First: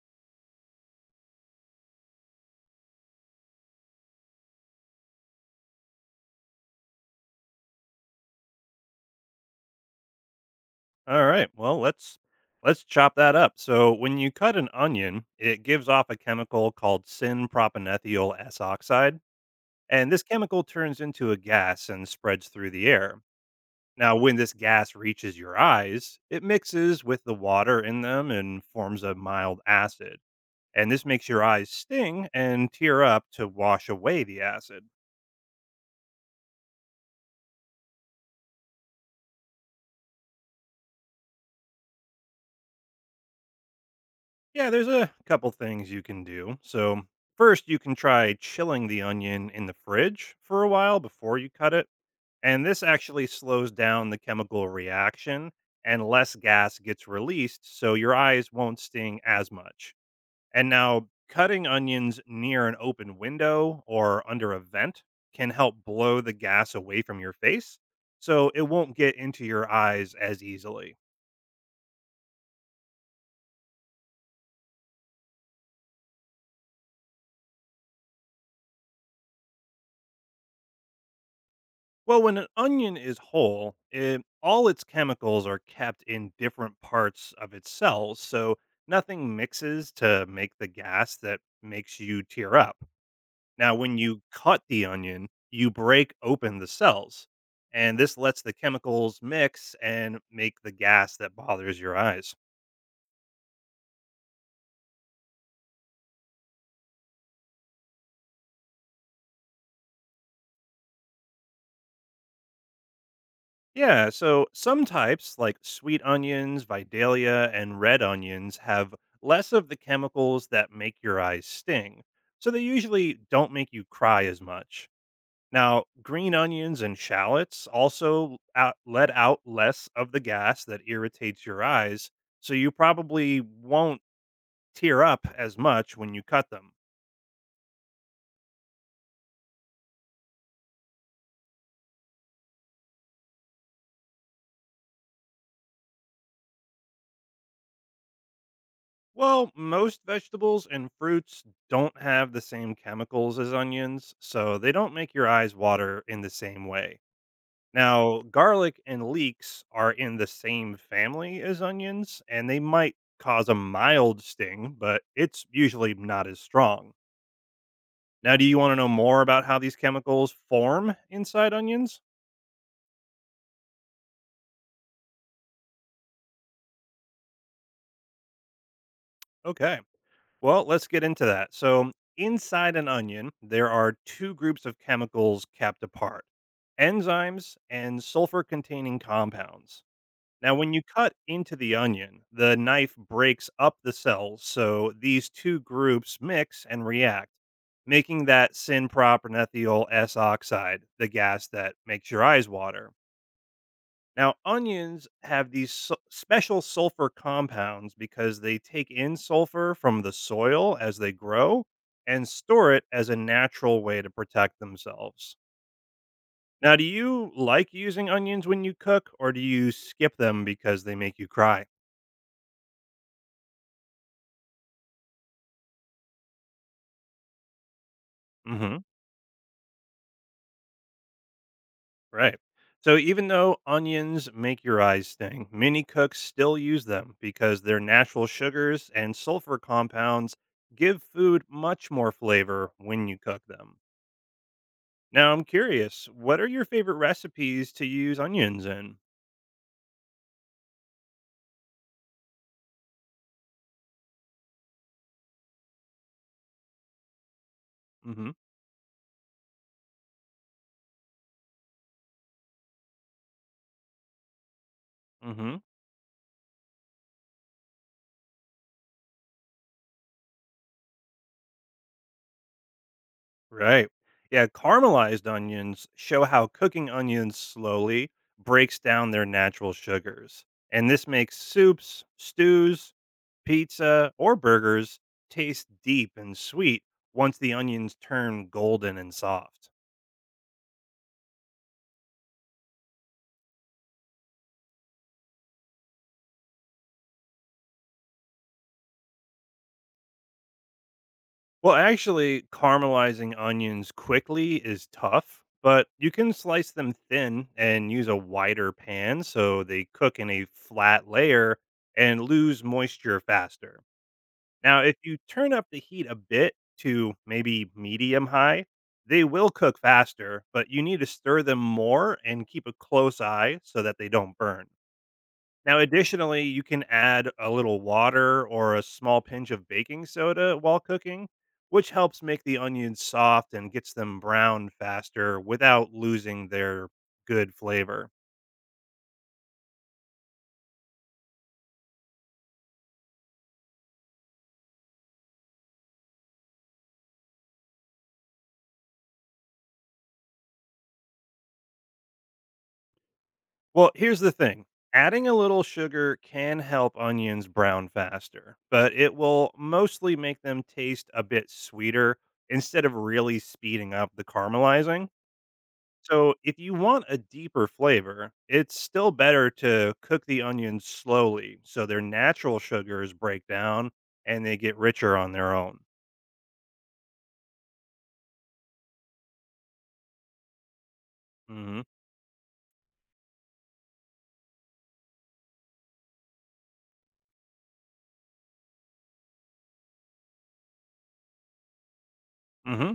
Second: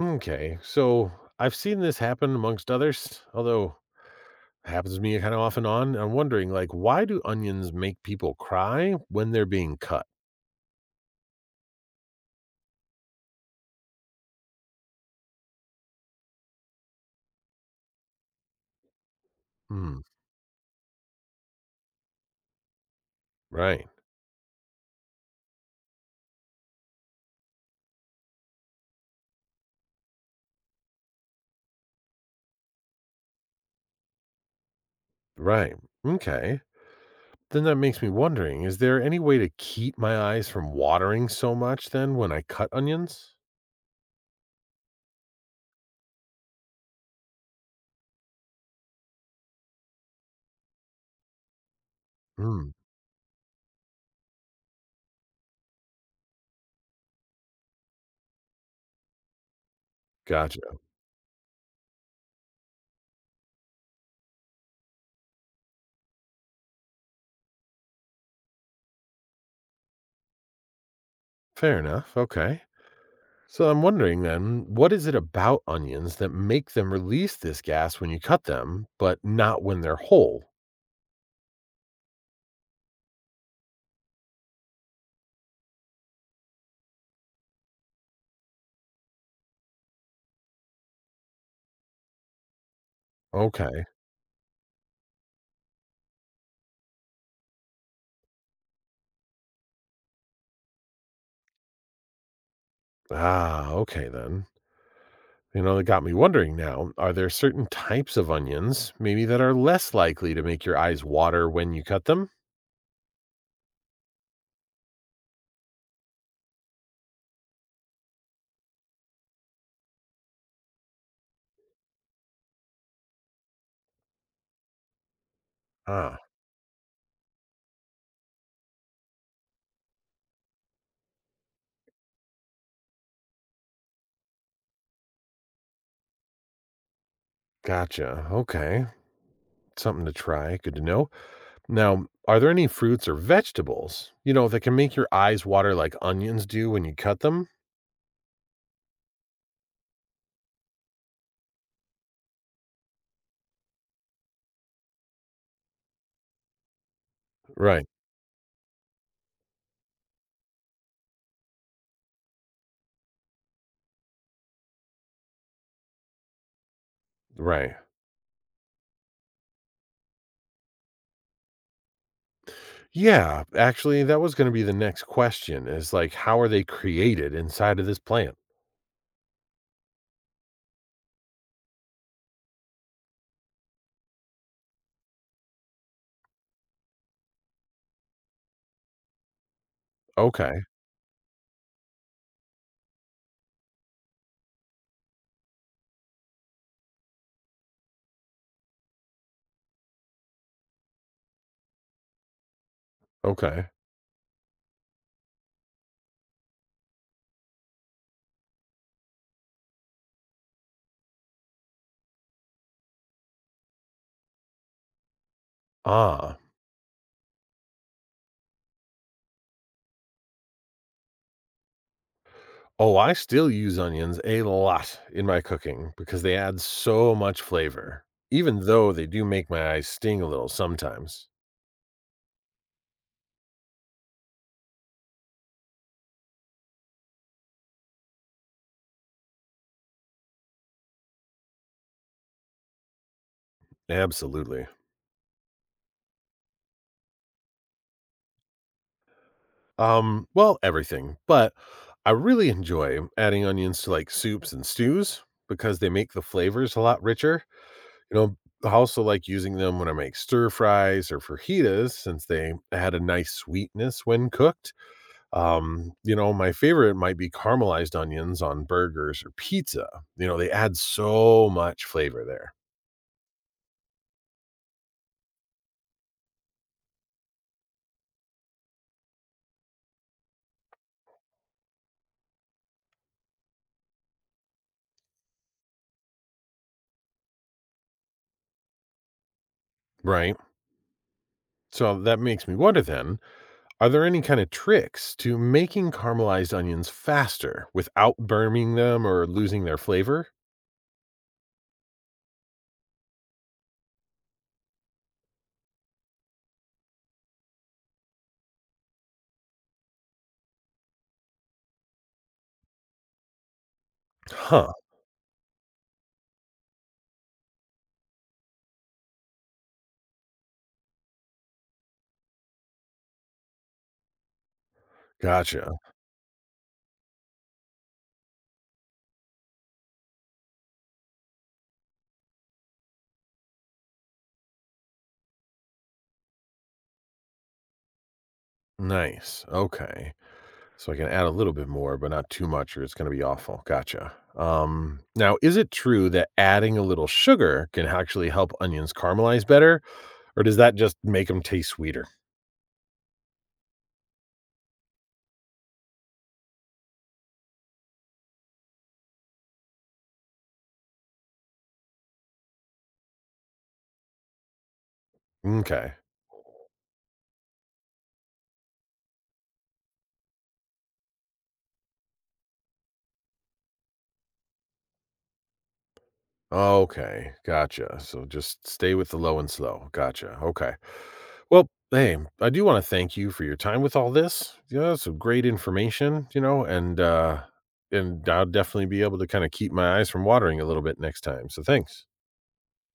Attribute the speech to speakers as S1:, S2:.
S1: Okay, so I've seen this happen amongst others, although it happens to me kind of off and on. I'm wondering, why do onions make people cry when they're being cut?
S2: All right. Well, let's chop that up. So when you cut an onion, it gives off a chemical called syn-propanethyl S oxide,
S1: Hmm.
S2: and this chemical turns into a gas and spreads through the air.
S1: Right.
S2: Now, when this gas reaches your eyes, it mixes with the water in them and forms a mild acid. And this makes your eyes sting and tear up to wash away the acid.
S1: Right. Okay. Then that makes me wondering, is there any way to keep my eyes from watering so much then when I cut onions?
S2: Yeah, there's a couple things you can do. So, first, you can try chilling the onion in the fridge for a while before you cut it. And
S1: Hmm.
S2: this actually slows down the chemical reaction and less gas gets released, so your eyes won't sting as much. And
S1: Gotcha.
S2: now, cutting onions near an open window or under a vent can help blow the gas away from your face, so it won't get into your eyes as easily.
S1: Fair enough. Okay. So I'm wondering then, what is it about onions that make them release this gas when you cut them, but not when they're whole?
S2: Well, when an onion is whole, all its chemicals are kept in different parts of its cells, so nothing mixes to make the gas that makes you tear up. Now,
S1: Okay.
S2: when you cut the onion, you break open the cells, and this lets the chemicals mix and make the gas that bothers your eyes.
S1: Ah, okay then. That got me wondering now, are there certain types of onions maybe that are less likely to make your eyes water when you cut them?
S2: Yeah, so some types, like sweet onions, Vidalia, and red onions, have less of the chemicals that make your eyes sting. So they usually don't make you cry as much. Now,
S1: Ah,
S2: green onions and shallots let out less of the gas that irritates your eyes. So you probably won't tear up as much when you cut them.
S1: gotcha. Okay. Something to try. Good to know. Now, are there any fruits or vegetables, that can make your eyes water like onions do when you cut them?
S2: Well, most vegetables and fruits don't have the same chemicals as onions, so they don't make your eyes water in the same way.
S1: Right.
S2: Now, garlic and leeks are in the same family as onions, and they might cause a mild sting, but it's usually not as strong.
S1: Right.
S2: Now, do you want to know more about how these chemicals form inside onions?
S1: Yeah, actually that was going to be the next question is how are they created inside of this plant?
S2: Okay. Well, let's get into that. So, inside an onion, there are two groups of chemicals kept apart: enzymes and sulfur containing compounds. Now,
S1: Okay.
S2: when you cut into the onion, the knife breaks up the cells, so these two groups mix and react, making that syn propanethyl S oxide, the gas that makes your eyes water.
S1: Okay.
S2: Now, onions have these special sulfur compounds because they take in sulfur from the soil as they grow and store it as a natural way to protect themselves.
S1: Ah,
S2: Now, do you like using onions when you cook, or do you skip them because they make you cry?
S1: oh, I still use onions a lot in my cooking because they add so much flavor, even
S2: Hmm.
S1: though they do make my eyes sting a little sometimes.
S2: Right. So, even though onions make your eyes sting, many cooks still use them because their natural sugars and sulfur compounds give food much more flavor when you cook them.
S1: Absolutely.
S2: Now I'm curious, what are your favorite recipes to use onions in?
S1: Well, everything, but I really enjoy adding onions to soups and stews because they make the flavors a lot richer. You
S2: Hmm.
S1: know, I also like using them when I make stir fries or fajitas since they add a nice sweetness when cooked.
S2: Hmm.
S1: My favorite might be caramelized onions on burgers or pizza. They add so much flavor there,
S2: Right. Yeah, caramelized onions show how cooking onions slowly breaks down their natural sugars. And this makes soups, stews, pizza, or burgers taste deep and sweet once the onions turn golden and soft.
S1: right? So that makes me wonder then, are there any kind of tricks to making caramelized onions faster without burning them or losing their flavor?
S2: Well, actually, caramelizing onions quickly is tough, but you can slice them thin and use a wider pan so they cook in a flat layer and lose moisture faster.
S1: Huh,
S2: Now, if you turn up the heat a bit to maybe medium high, they will cook faster, but you need to stir them more and keep a close eye so that they don't burn.
S1: gotcha.
S2: Now, additionally, you can add a little water or a small pinch of baking soda while cooking, which helps make the onions soft and gets them brown faster without losing their good flavor.
S1: Nice. Okay. So I can add a little bit more, but not too much, or it's going to be awful. Gotcha. Now, is it true that adding a little sugar can actually help onions caramelize better? Or does that just make them taste sweeter?
S2: Well, here's the thing: adding a little sugar can help onions brown faster, but it will mostly make them taste a bit sweeter instead of really speeding up the caramelizing.
S1: Okay.
S2: So, if you want a deeper flavor, it's still better to cook the onions slowly so their natural sugars break down and they get richer on their own.
S1: Okay, gotcha. So just stay with the low and slow. Gotcha, okay. Well,
S2: Hmm.
S1: hey, I do wanna thank you for your time with all this. Yeah, some great information, and I'll definitely be able to kinda keep my eyes from watering a little bit next time, so thanks.
S2: Hmm.